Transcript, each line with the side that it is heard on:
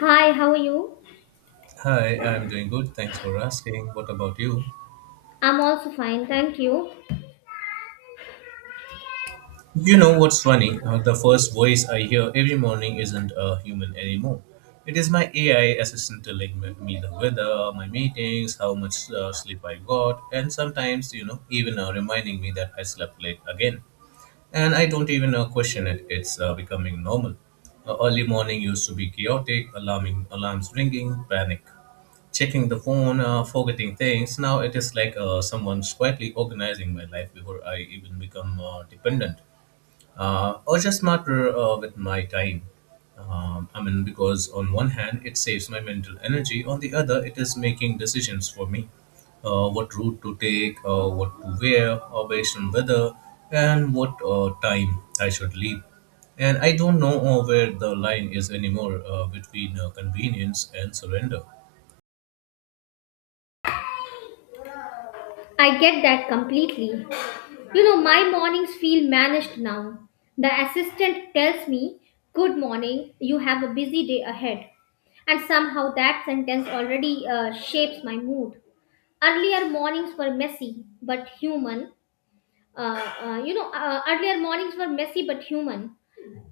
left: Hi, how are you?
right: Hi, I'm doing good. Thanks for asking. What about you?
left: I'm also fine, thank you.
right: You know what's funny? The first voice I hear every morning isn't a human anymore. It is my AI assistant telling me the weather, my meetings, how much sleep I got, and sometimes, even reminding me that I slept late again. And I don't even question it. It's becoming normal. Early morning used to be chaotic, alarming alarms ringing, panic, checking the phone, forgetting things. Now it is like someone's quietly organizing my life before I even become dependent or just smarter with my time. I mean, because on one hand, it saves my mental energy, on the other, it is making decisions for me, what route to take, what to wear, based on weather, and what time I should leave. And I don't know where the line is anymore, between convenience and surrender.
left: I get that completely. You know, my mornings feel managed now. The assistant tells me, good morning, you have a busy day ahead. And somehow that sentence already shapes my mood. Earlier mornings were messy but human. Earlier mornings were messy but human.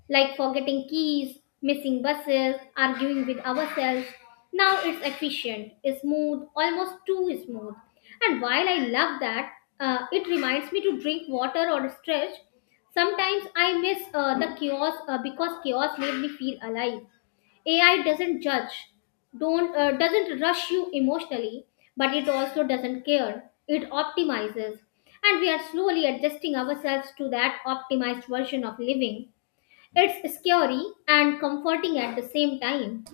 left: Like forgetting keys, missing buses, arguing with ourselves. Now it's efficient, smooth, almost too smooth. And while I love that, it reminds me to drink water or stretch. Sometimes I miss the chaos because chaos made me feel alive. AI doesn't judge, don't doesn't rush you emotionally, but it also doesn't care. It optimizes, and we are slowly adjusting ourselves to that optimized version of living. It's scary and comforting at the same time.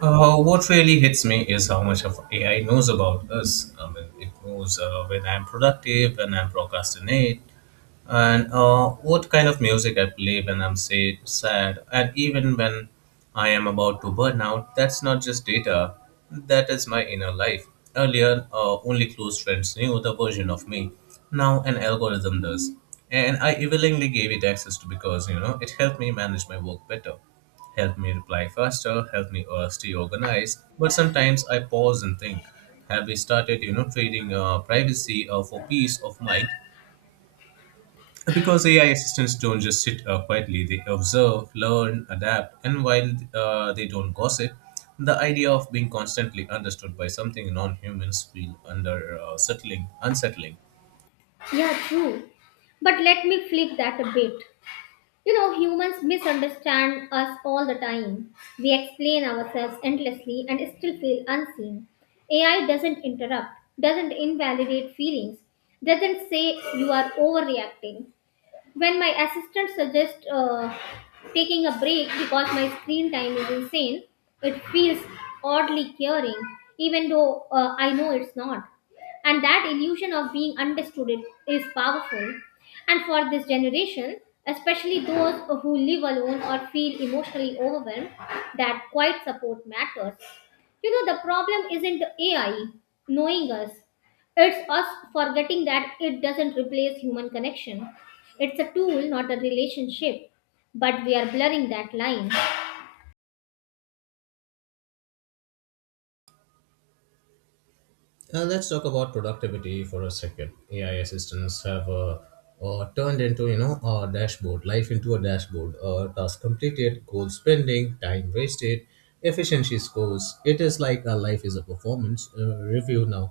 right: What really hits me is how much of AI knows about us. I mean, it knows when I'm productive, when I'm procrastinate, and what kind of music I play when I'm, say, sad, and even when I am about to burn out. That's not just data, that is my inner life. Earlier, only close friends knew the version of me. Now, an algorithm does. And I willingly gave it access to because, you know, it helped me manage my work better, helped me reply faster, helped me stay organized. But sometimes I pause and think, have we started, you know, trading privacy for peace of mind? Because AI assistants don't just sit quietly, they observe, learn, adapt, and while they don't gossip, the idea of being constantly understood by something non-humans feel unsettling.
left: Yeah, true. But let me flip that a bit. You know, humans misunderstand us all the time. We explain ourselves endlessly and still feel unseen. AI doesn't interrupt, doesn't invalidate feelings, doesn't say you are overreacting. When my assistant suggests taking a break because my screen time is insane, it feels oddly caring, even though I know it's not. And that illusion of being understood is powerful. And for this generation, especially those who live alone or feel emotionally overwhelmed, that quiet support matters. You know, the problem isn't AI knowing us, it's us forgetting that it doesn't replace human connection. It's a tool, not a relationship. But we are blurring that line.
right: Let's talk about productivity for a second. AI assistants have turned into, you know, a dashboard, life into a dashboard. Task completed, goal spending, time wasted, efficiency scores. It is like our life is a performance review now.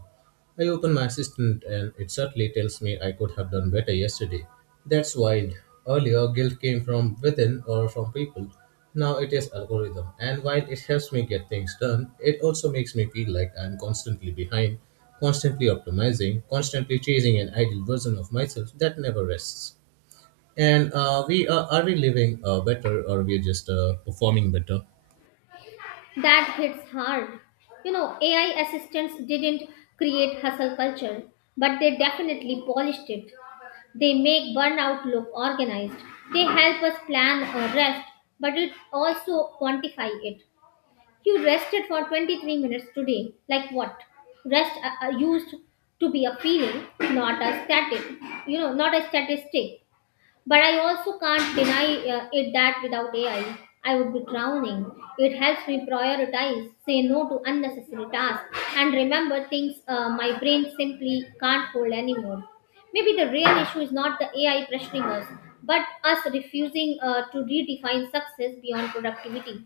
right: I open my assistant and it certainly tells me I could have done better yesterday. That's wild. Earlier, guilt came from within or from people. Now it is algorithm. And while it helps me get things done, it also makes me feel like I'm constantly behind, constantly optimizing, constantly chasing an ideal version of myself that never rests. And are we living better, or we are just performing better?
left: That hits hard. You know, AI assistants didn't create hustle culture, but they definitely polished it. They make burnout look organized. They help us plan a rest, but it also quantify it. You rested for 23 minutes today. Like what? Rest used to be a feeling, not a static, you know, not a statistic. But I also can't deny it that without AI, I would be drowning. It helps me prioritize, say no to unnecessary tasks, and remember things my brain simply can't hold anymore. Maybe the real issue is not the AI pressuring us, but us refusing to redefine success beyond productivity.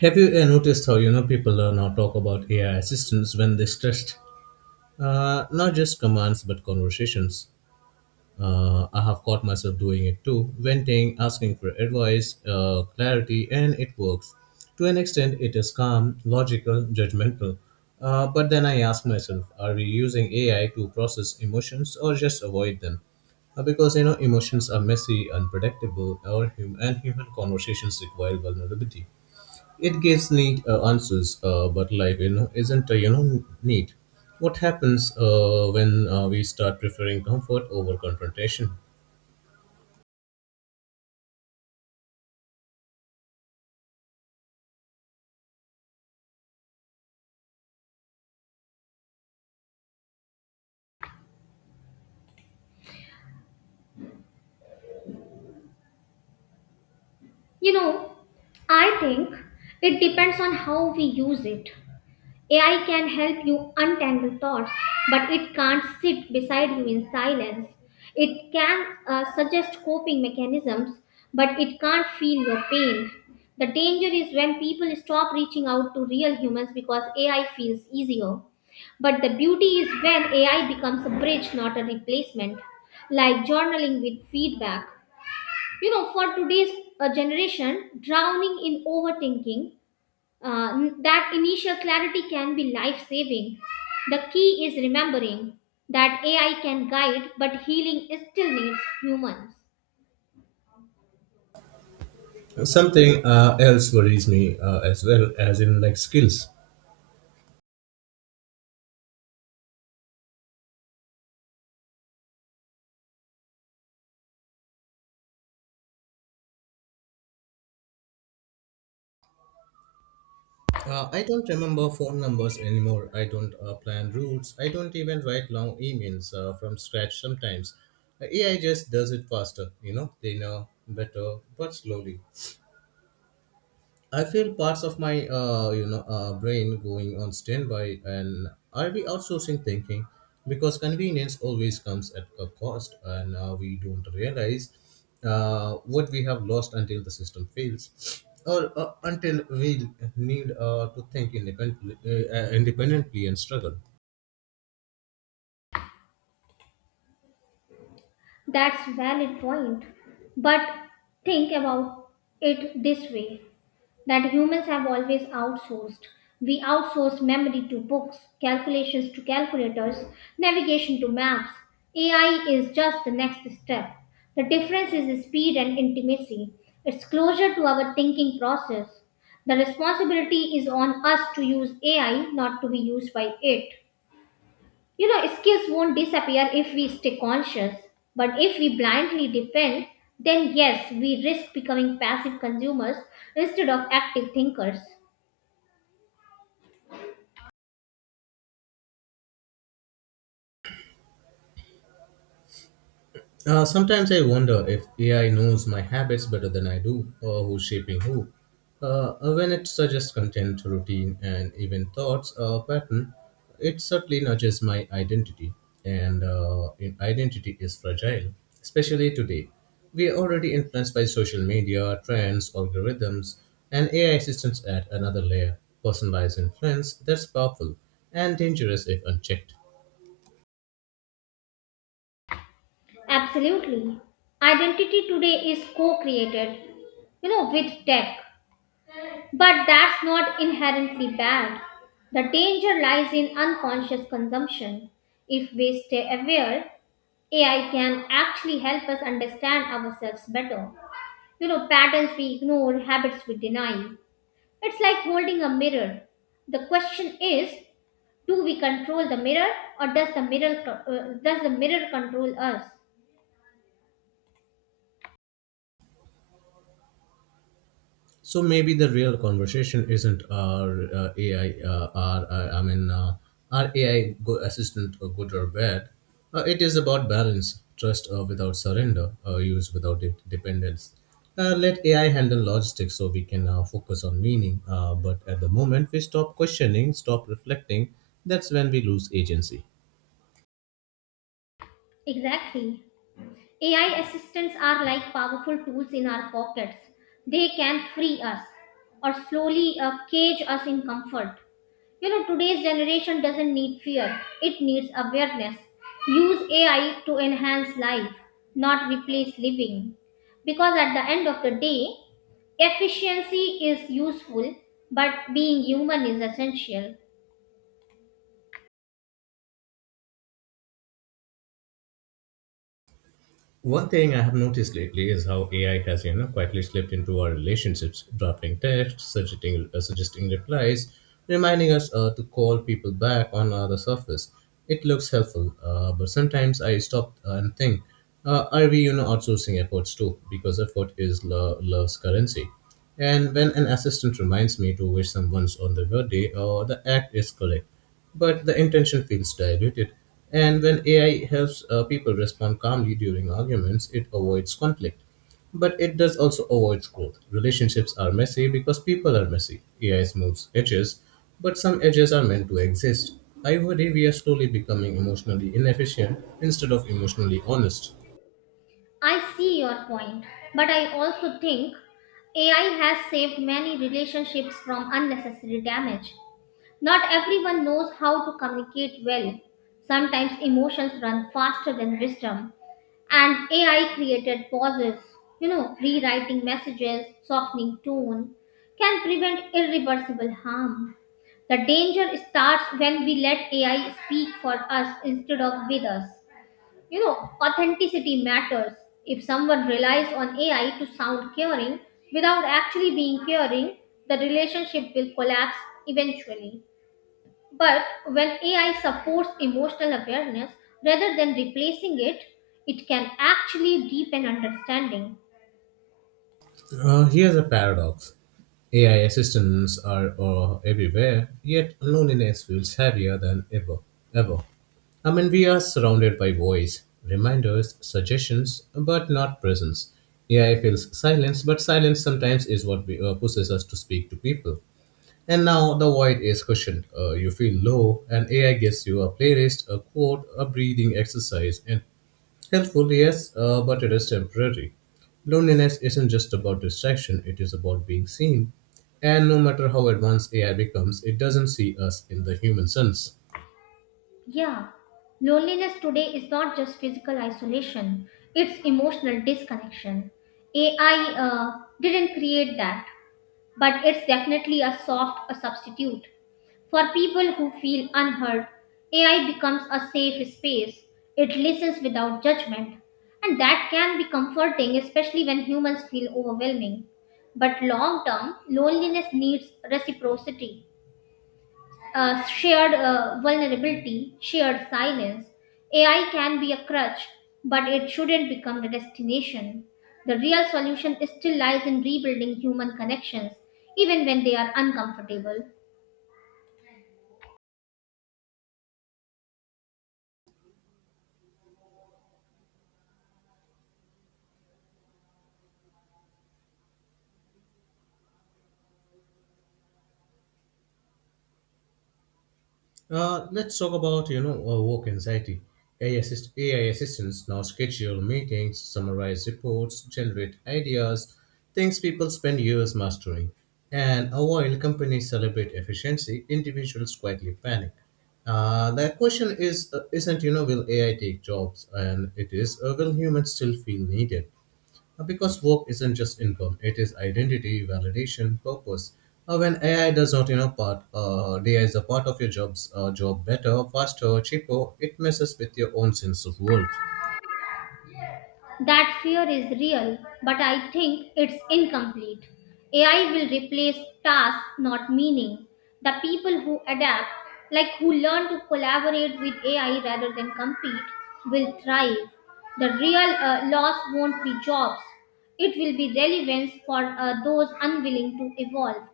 right: Have you noticed how, you know, people now talk about AI assistants when they're stressed? Not just commands, but conversations. I have caught myself doing it too, venting, asking for advice, clarity, and it works. To an extent, it is calm, logical, judgmental. But then I ask myself, are we using AI to process emotions or just avoid them? Because, you know, emotions are messy, unpredictable, or and human conversations require vulnerability. It gives neat answers, but life, you know, isn't neat. What happens when we start preferring comfort over confrontation?
left: You know, I think it depends on how we use it. AI can help you untangle thoughts, but it can't sit beside you in silence. It can suggest coping mechanisms, but it can't feel your pain. The danger is when people stop reaching out to real humans because AI feels easier. But the beauty is when AI becomes a bridge, not a replacement, like journaling with feedback, you know, for today's generation drowning in overthinking. That initial clarity can be life saving. The key is remembering that AI can guide, but healing still needs humans.
right: Something else worries me as well, as in like skills. I don't remember phone numbers anymore. I don't plan routes. I don't even write long emails from scratch sometimes. AI just does it faster, you know, they know better, but slowly. I feel parts of my brain going on standby and I'll be outsourcing thinking, because convenience always comes at a cost and we don't realize what we have lost until the system fails or until we need to think independently, and struggle.
left: That's valid point, but think about it this way, that humans have always outsourced. We outsource memory to books, calculations to calculators, navigation to maps. AI is just the next step. The difference is speed and intimacy. It's closer to our thinking process. The responsibility is on us to use AI, not to be used by it. You know, skills won't disappear if we stay conscious, but if we blindly depend, then yes, we risk becoming passive consumers instead of active thinkers.
right: Sometimes I wonder if AI knows my habits better than I do, or who's shaping who. When it suggests content, routine, and even thoughts or pattern, it certainly nudges my identity, and identity is fragile, especially today. We are already influenced by social media, trends, algorithms, and AI assistants add another layer. Personalized influence that's powerful and dangerous if unchecked.
left: Absolutely. Identity today is co created, you know, with tech, but that's not inherently bad. The danger lies in unconscious consumption. If we stay aware, AI can actually help us understand ourselves better. You know, patterns we ignore, habits we deny. It's like holding a mirror. The question is, do we control the mirror, or does the mirror does the mirror control us?
right: So maybe the real conversation isn't our AI, our I mean, our AI go- assistant, good or bad. It is about balance, trust without surrender, use without dependence. Let AI handle logistics so we can focus on meaning. But at the moment we stop questioning, stop reflecting, that's when we lose agency.
left: Exactly. AI assistants are like powerful tools in our pockets. They can free us or slowly cage us in comfort. You know, today's generation doesn't need fear. It needs awareness. Use AI to enhance life, not replace living, because at the end of the day efficiency is useful, but being human is essential.
right: One thing I have noticed lately is how AI has, you know, quietly slipped into our relationships, drafting texts, suggesting replies, reminding us to call people back on the surface. It looks helpful, but sometimes I stop and think, are we, you know, outsourcing efforts too? Because effort is love's currency. And when an assistant reminds me to wish someone's on their birthday, or the act is correct, but the intention feels diluted. And when AI helps people respond calmly during arguments, it avoids conflict. But it does also avoid growth. Relationships are messy because people are messy. AI smooths edges, but some edges are meant to exist. I worry we are slowly becoming emotionally inefficient instead of emotionally honest.
left: I see your point, but I also think AI has saved many relationships from unnecessary damage. Not everyone knows how to communicate well. Sometimes emotions run faster than wisdom. And AI created pauses, you know, rewriting messages, softening tone, can prevent irreversible harm. The danger starts when we let AI speak for us instead of with us. You know, authenticity matters. If someone relies on AI to sound caring without actually being caring, the relationship will collapse eventually. But when AI supports emotional awareness rather than replacing it, it can actually deepen understanding.
right: Here's a paradox. AI assistants are everywhere, yet loneliness feels heavier than ever. Ever. I mean, we are surrounded by voice, reminders, suggestions, but not presence. AI feels silence, but silence sometimes is what pushes us to speak to people. And now the void is cushioned. You feel low, and AI gives you a playlist, a quote, a breathing exercise, and helpful, yes, but it is temporary. Loneliness isn't just about distraction, it is about being seen. And no matter how advanced AI becomes, it doesn't see us in the human sense.
left: Yeah, loneliness today is not just physical isolation, it's emotional disconnection. AI didn't create that, but it's definitely a soft a substitute. For people who feel unheard, AI becomes a safe space. It listens without judgment. And that can be comforting, especially when humans feel overwhelming. But long term, loneliness needs reciprocity, shared vulnerability, shared silence. AI can be a crutch, but it shouldn't become the destination. The real solution still lies in rebuilding human connections, even when they are uncomfortable.
right: Let's talk about, you know, work anxiety. AI assistants now schedule meetings, summarize reports, generate ideas, things people spend years mastering. And while companies celebrate efficiency, individuals quietly panic. The question is, isn't, you know, will AI take jobs, and it is, will humans still feel needed? Because work isn't just income, it is identity, validation, purpose. When AI does not, you know, part, AI is a part of your job better, faster, cheaper, it messes with your own sense of worth.
left: That fear is real, but I think it's incomplete. AI will replace tasks, not meaning. The people who adapt, like who learn to collaborate with AI rather than compete, will thrive. The real loss won't be jobs, it will be relevance for those unwilling to evolve.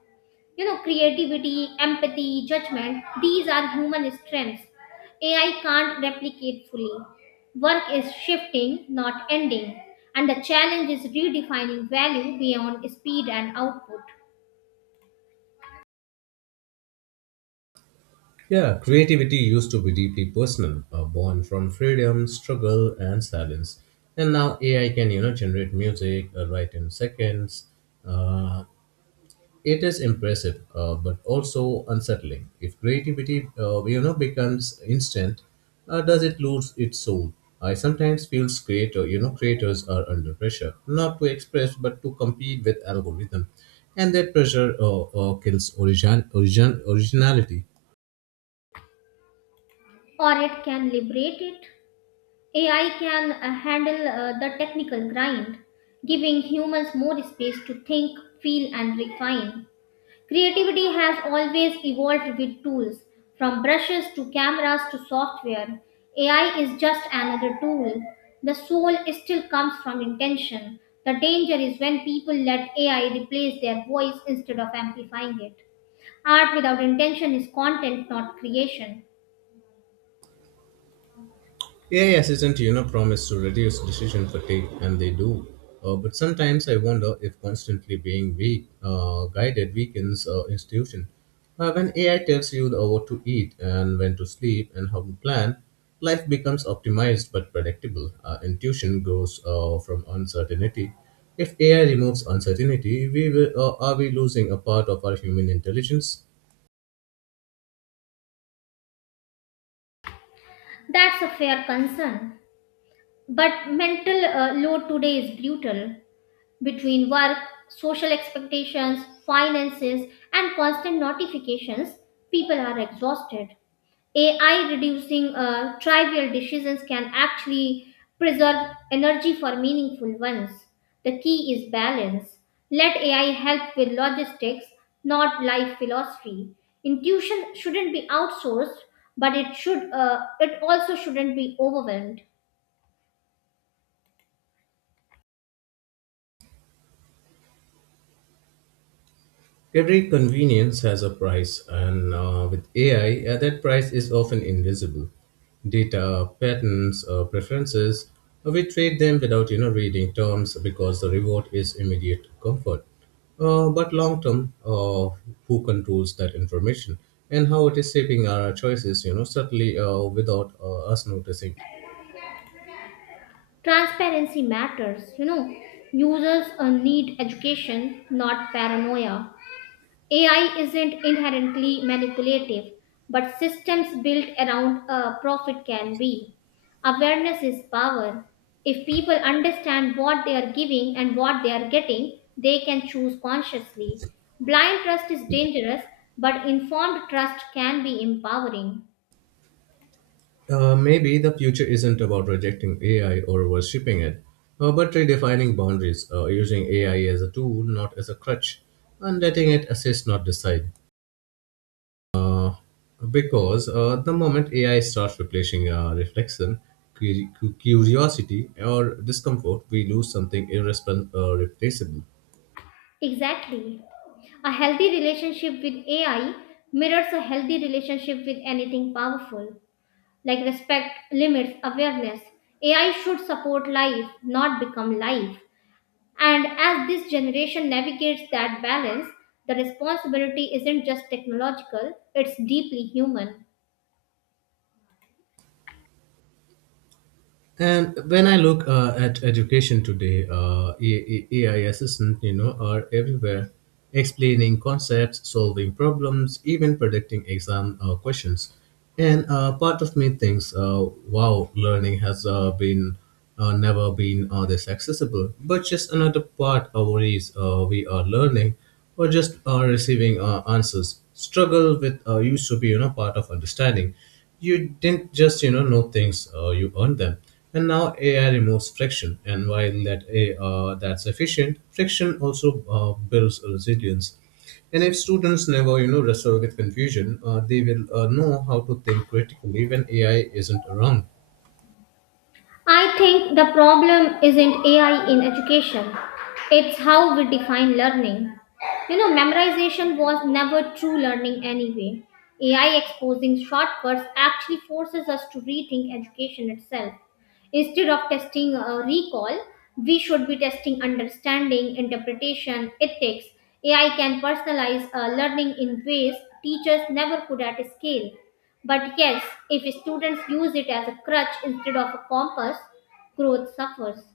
left: You know, creativity, empathy, judgment, these are human strengths. AI can't replicate fully. Work is shifting, not ending, and the challenge is redefining value beyond speed and output.
right: Yeah, creativity used to be deeply personal, born from freedom, struggle, and silence. And now AI can, you know, generate music, write in seconds. Uh, it is impressive, but also unsettling. If creativity, you know, becomes instant, does it lose its soul? I sometimes feel creators are under pressure not to express but to compete with algorithm, and that pressure kills originality.
left: Or it can liberate it. AI can handle the technical grind, giving humans more space to think, feel, and refine. Creativity has always evolved with tools, from brushes to cameras to software. AI is just another tool. The soul still comes from intention. The danger is when people let AI replace their voice instead of amplifying it. Art without intention is content, not creation.
right: AI assistant, you know, promise to reduce decision fatigue, and they do. But sometimes I wonder if constantly being guided weakens institution. When AI tells you what to eat and when to sleep and how to plan, life becomes optimized but predictable. Intuition grows from uncertainty. If AI removes uncertainty, are we losing a part of our human intelligence?
left: That's a fair concern. But mental load today is brutal. Between work, social expectations, finances, and constant notifications, people are exhausted. AI reducing trivial decisions can actually preserve energy for meaningful ones. The key is balance. Let AI help with logistics, not life philosophy. Intuition shouldn't be outsourced, but it should. It also shouldn't be overwhelmed.
right: Every convenience has a price, and with AI, that price is often invisible. Data, patterns, preferences, we trade them without, you know, reading terms because the reward is immediate comfort. But long term, who controls that information and how it is shaping our choices, you know, subtly without us noticing.
left: Transparency matters, you know. Users need education, not paranoia. AI isn't inherently manipulative, but systems built around a profit can be. Awareness is power. If people understand what they are giving and what they are getting, they can choose consciously. Blind trust is dangerous, but informed trust can be empowering.
right: Maybe the future isn't about rejecting AI or worshipping it, but redefining boundaries, using AI as a tool, not as a crutch, and letting it assist, not decide. Because the moment AI starts replacing reflection, curiosity, or discomfort, we lose something irreplaceable.
left: Exactly. A healthy relationship with AI mirrors a healthy relationship with anything powerful, like respect, limits, awareness. AI should support life, not become life. And as this generation navigates that balance, the responsibility isn't just technological, it's deeply human.
right: And when I look at education today, AI assistants, you know, are everywhere, explaining concepts, solving problems, even predicting exam questions. And part of me thinks, wow, learning has been never been this accessible. But just another part of worries we are learning or just receiving answers. Struggle with used to be, you know, part of understanding. You didn't just, you know things, you earned them. And now AI removes friction, and while that's efficient, friction also builds resilience. And if students never, you know, wrestle with confusion, they will know how to think critically when AI isn't around.
left: I think the problem isn't AI in education, it's how we define learning. You know, memorization was never true learning anyway. AI exposing shortcuts actually forces us to rethink education itself. Instead of testing a recall, we should be testing understanding, interpretation, ethics. AI can personalize learning in ways teachers never could at scale. But yes, if students use it as a crutch instead of a compass, growth suffers.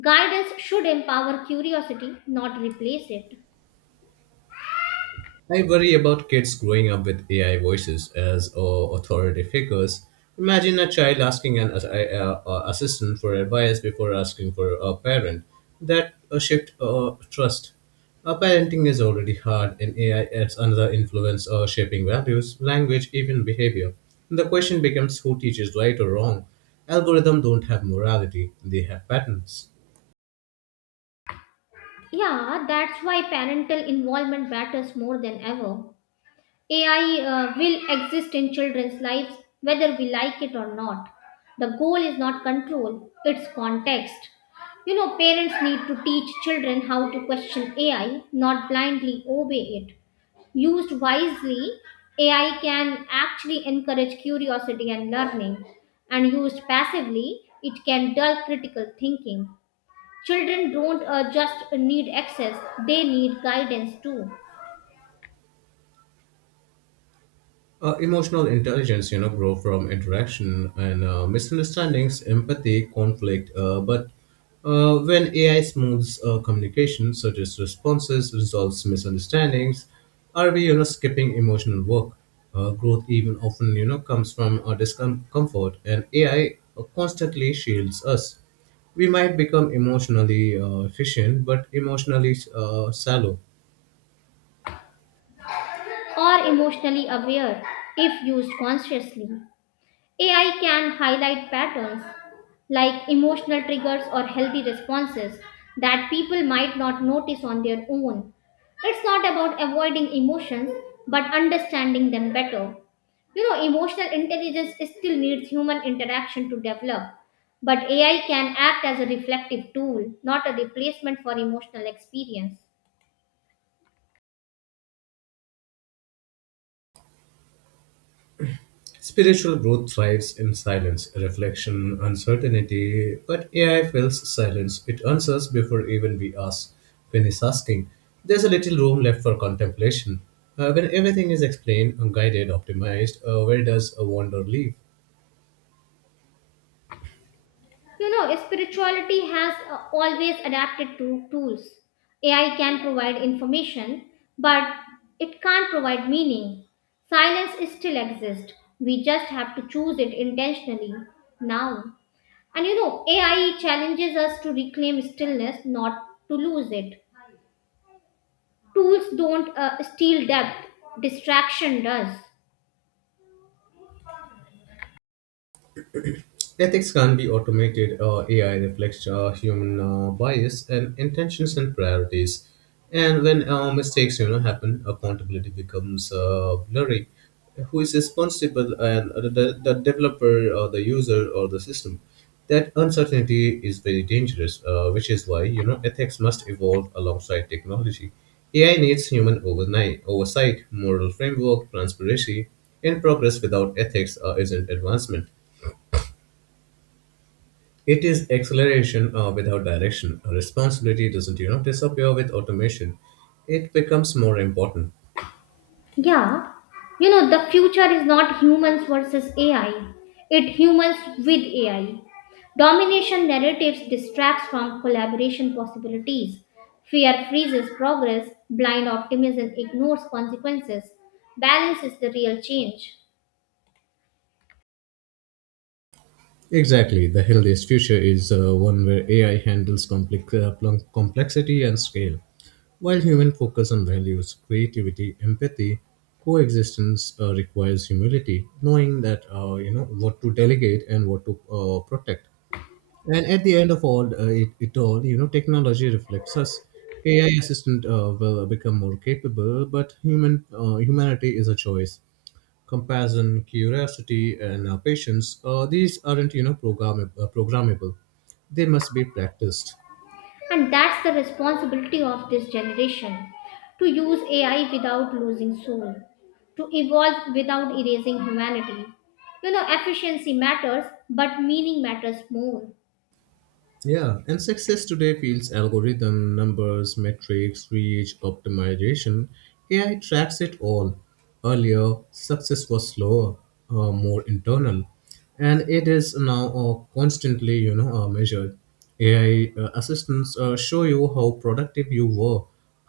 left: Guidance should empower curiosity, not replace it.
right: I worry about kids growing up with AI voices as authority figures. Imagine a child asking an assistant for advice before asking for a parent. That shift trust. Parenting is already hard, and AI adds another influence, shaping values, language, even behavior. The question becomes who teaches right or wrong. Algorithms don't have morality; they have patterns.
left: Yeah, that's why parental involvement matters more than ever. AI will exist in children's lives whether we like it or not. The goal is not control, it's context. You know, parents need to teach children how to question AI, not blindly obey it. Used wisely, AI can actually encourage curiosity and learning, and used passively, it can dull critical thinking. Children don't just need access, they need guidance too,
right: Emotional intelligence, you know, grow from interaction and misunderstandings, empathy, conflict. But when AI smooths communication, such as responses, resolves misunderstandings, are we, you know, skipping emotional work? Growth even often, you know, comes from our discomfort, and AI constantly shields us. We might become emotionally efficient, but emotionally shallow.
left: or emotionally aware if used consciously. AI can highlight patterns like emotional triggers or healthy responses that people might not notice on their own. It's not about avoiding emotions, but understanding them better. You know, emotional intelligence still needs human interaction to develop, but AI can act as a reflective tool, not a replacement for emotional experience.
right: Spiritual growth thrives in silence, reflection, uncertainty, but AI fills silence. It answers before even we ask. Finish asking. There's a little room left for contemplation. When everything is explained, guided, optimized, where does a wonder leave?
left: You know, spirituality has always adapted to tools. AI can provide information, but it can't provide meaning. Silence still exists. We just have to choose it intentionally now. And you know, AI challenges us to reclaim stillness, not to lose it. Tools don't steal depth, distraction does.
right: Ethics can be automated. AI reflects human bias and intentions and priorities. And when, mistakes, you know, happen, accountability becomes blurry. Who is responsible? And the developer, or the user, or the system? That uncertainty is very dangerous, which is why, you know, ethics must evolve alongside technology. AI needs human overnight oversight, moral framework, transparency. In progress without ethics isn't advancement. It is acceleration without direction. Responsibility doesn't, you know, disappear with automation. It becomes more important.
left: Yeah, you know, the future is not humans versus AI, it humans with AI. Domination narratives distracts from collaboration possibilities. Fear freezes progress, blind optimism ignores consequences. Balance is the real change.
right: Exactly. The healthiest future is one where AI handles complexity and scale, while human focus on values, creativity, empathy, coexistence requires humility, knowing that, you know, what to delegate and what to protect. And at the end of all, it all, you know, technology reflects us. AI assistant will become more capable, but humanity is a choice. Compassion, curiosity, and patience. These aren't, you know, programmable. They must be practiced.
left: And that's the responsibility of this generation to use AI without losing soul, to evolve without erasing humanity. You know, efficiency matters, but meaning matters more.
right: Yeah, and success today feels algorithm, numbers, metrics, reach, optimization. AI tracks it all. Earlier, success was slower, more internal, and it is now, constantly, you know, measured. AI assistants show you how productive you were,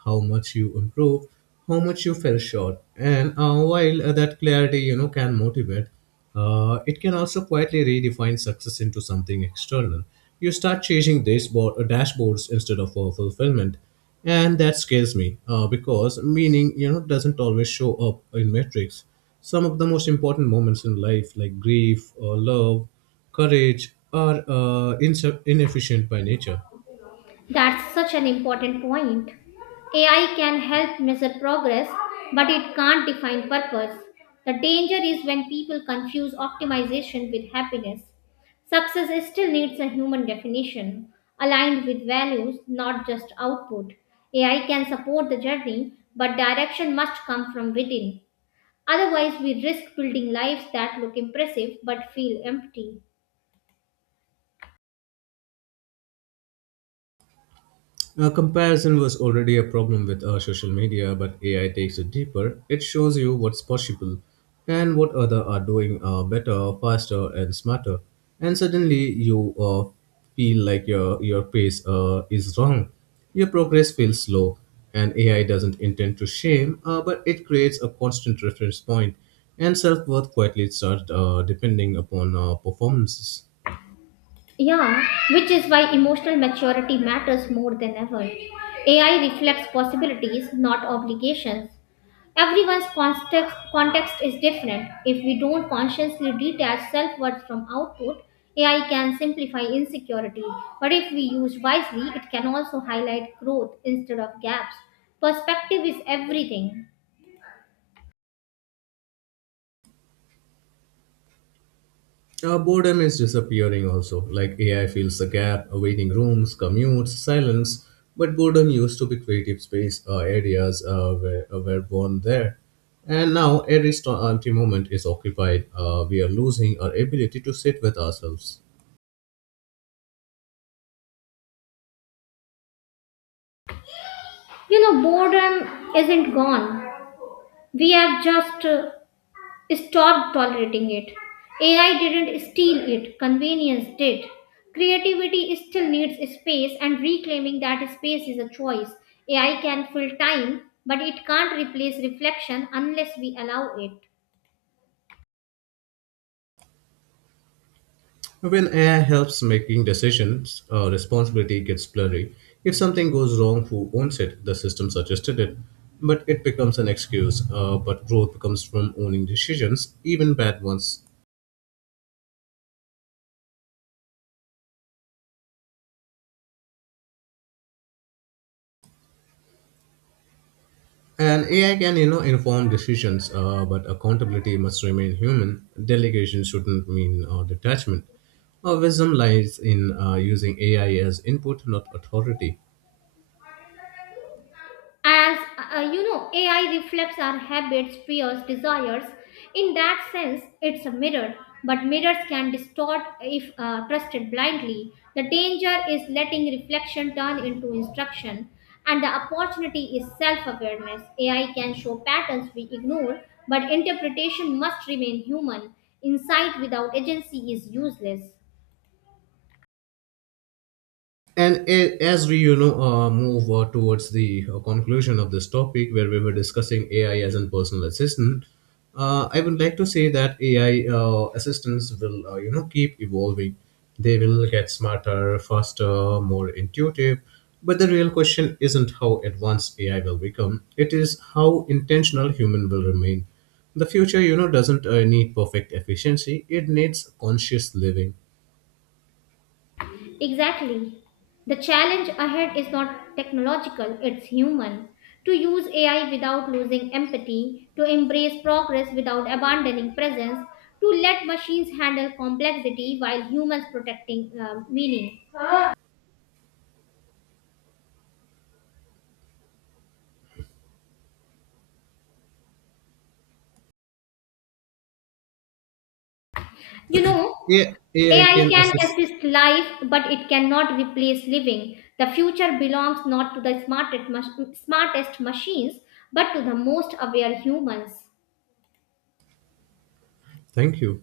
right: how much you improved, how much you fell short. And while that clarity, you know, can motivate, it can also quietly redefine success into something external. You start chasing dashboards instead of fulfillment, and that scares me, because meaning, you know, doesn't always show up in metrics. Some of the most important moments in life, like grief or love, courage, are inefficient by nature.
left: That's such an important point. AI can help measure progress, but it can't define purpose. The danger is when people confuse optimization with happiness. Success still needs a human definition, aligned with values, not just output. AI can support the journey, but direction must come from within. Otherwise, we risk building lives that look impressive but feel empty.
right: Comparison was already a problem with social media, but AI takes it deeper. It shows you what's possible and what other are doing, better, faster, and smarter. And suddenly you feel like your pace is wrong. Your progress feels slow, and AI doesn't intend to shame, but it creates a constant reference point, and self worth quietly starts depending upon performances.
left: Yeah, which is why emotional maturity matters more than ever. AI reflects possibilities, not obligations. Everyone's context is different. If we don't consciously detach self worth from output, AI can simplify insecurity. But if we use wisely, it can also highlight growth instead of gaps. Perspective is everything.
right: Boredom is disappearing also. Like AI fills the gap, waiting rooms, commutes, silence. But boredom used to be creative space, were born there. And now every empty moment is occupied. We are losing our ability to sit with ourselves.
left: You know, boredom isn't gone. We have just Stop tolerating it. AI didn't steal it, convenience did. Creativity still needs space, and reclaiming that space is a choice. AI can fill time, but it can't replace reflection unless we allow it.
right: When AI helps making decisions, responsibility gets blurry. If something goes wrong, who owns it? The system suggested it. But it becomes an excuse. But growth comes from owning decisions, even bad ones. And AI can, you know, inform decisions, but accountability must remain human. Delegation shouldn't mean detachment. Our wisdom lies in using AI as input, not authority.
left: As You know, AI reflects our habits, fears, desires. In that sense, it's a mirror, but mirrors can distort if trusted blindly. The danger is letting reflection turn into instruction, and the opportunity is self-awareness. AI can show patterns we ignore, but interpretation must remain human. Insight without agency is useless.
right: And as we, you know, move towards the conclusion of this topic, where we were discussing AI as a personal assistant, I would like to say that AI assistants will, you know, keep evolving. They will get smarter, faster, more intuitive. But the real question isn't how advanced AI will become; it is how intentional human will remain. The future, you know, doesn't need perfect efficiency; it needs conscious living.
left: Exactly. The challenge ahead is not technological, it's human. To use AI without losing empathy, to embrace progress without abandoning presence, to let machines handle complexity while humans protecting meaning. You know,
right: Yeah, AI
left: AI
right: can
left: can
right: assist.
left: assist life, but it cannot replace living. The future belongs not to the smartest, smartest machines, but to the most aware humans.
right: Thank you.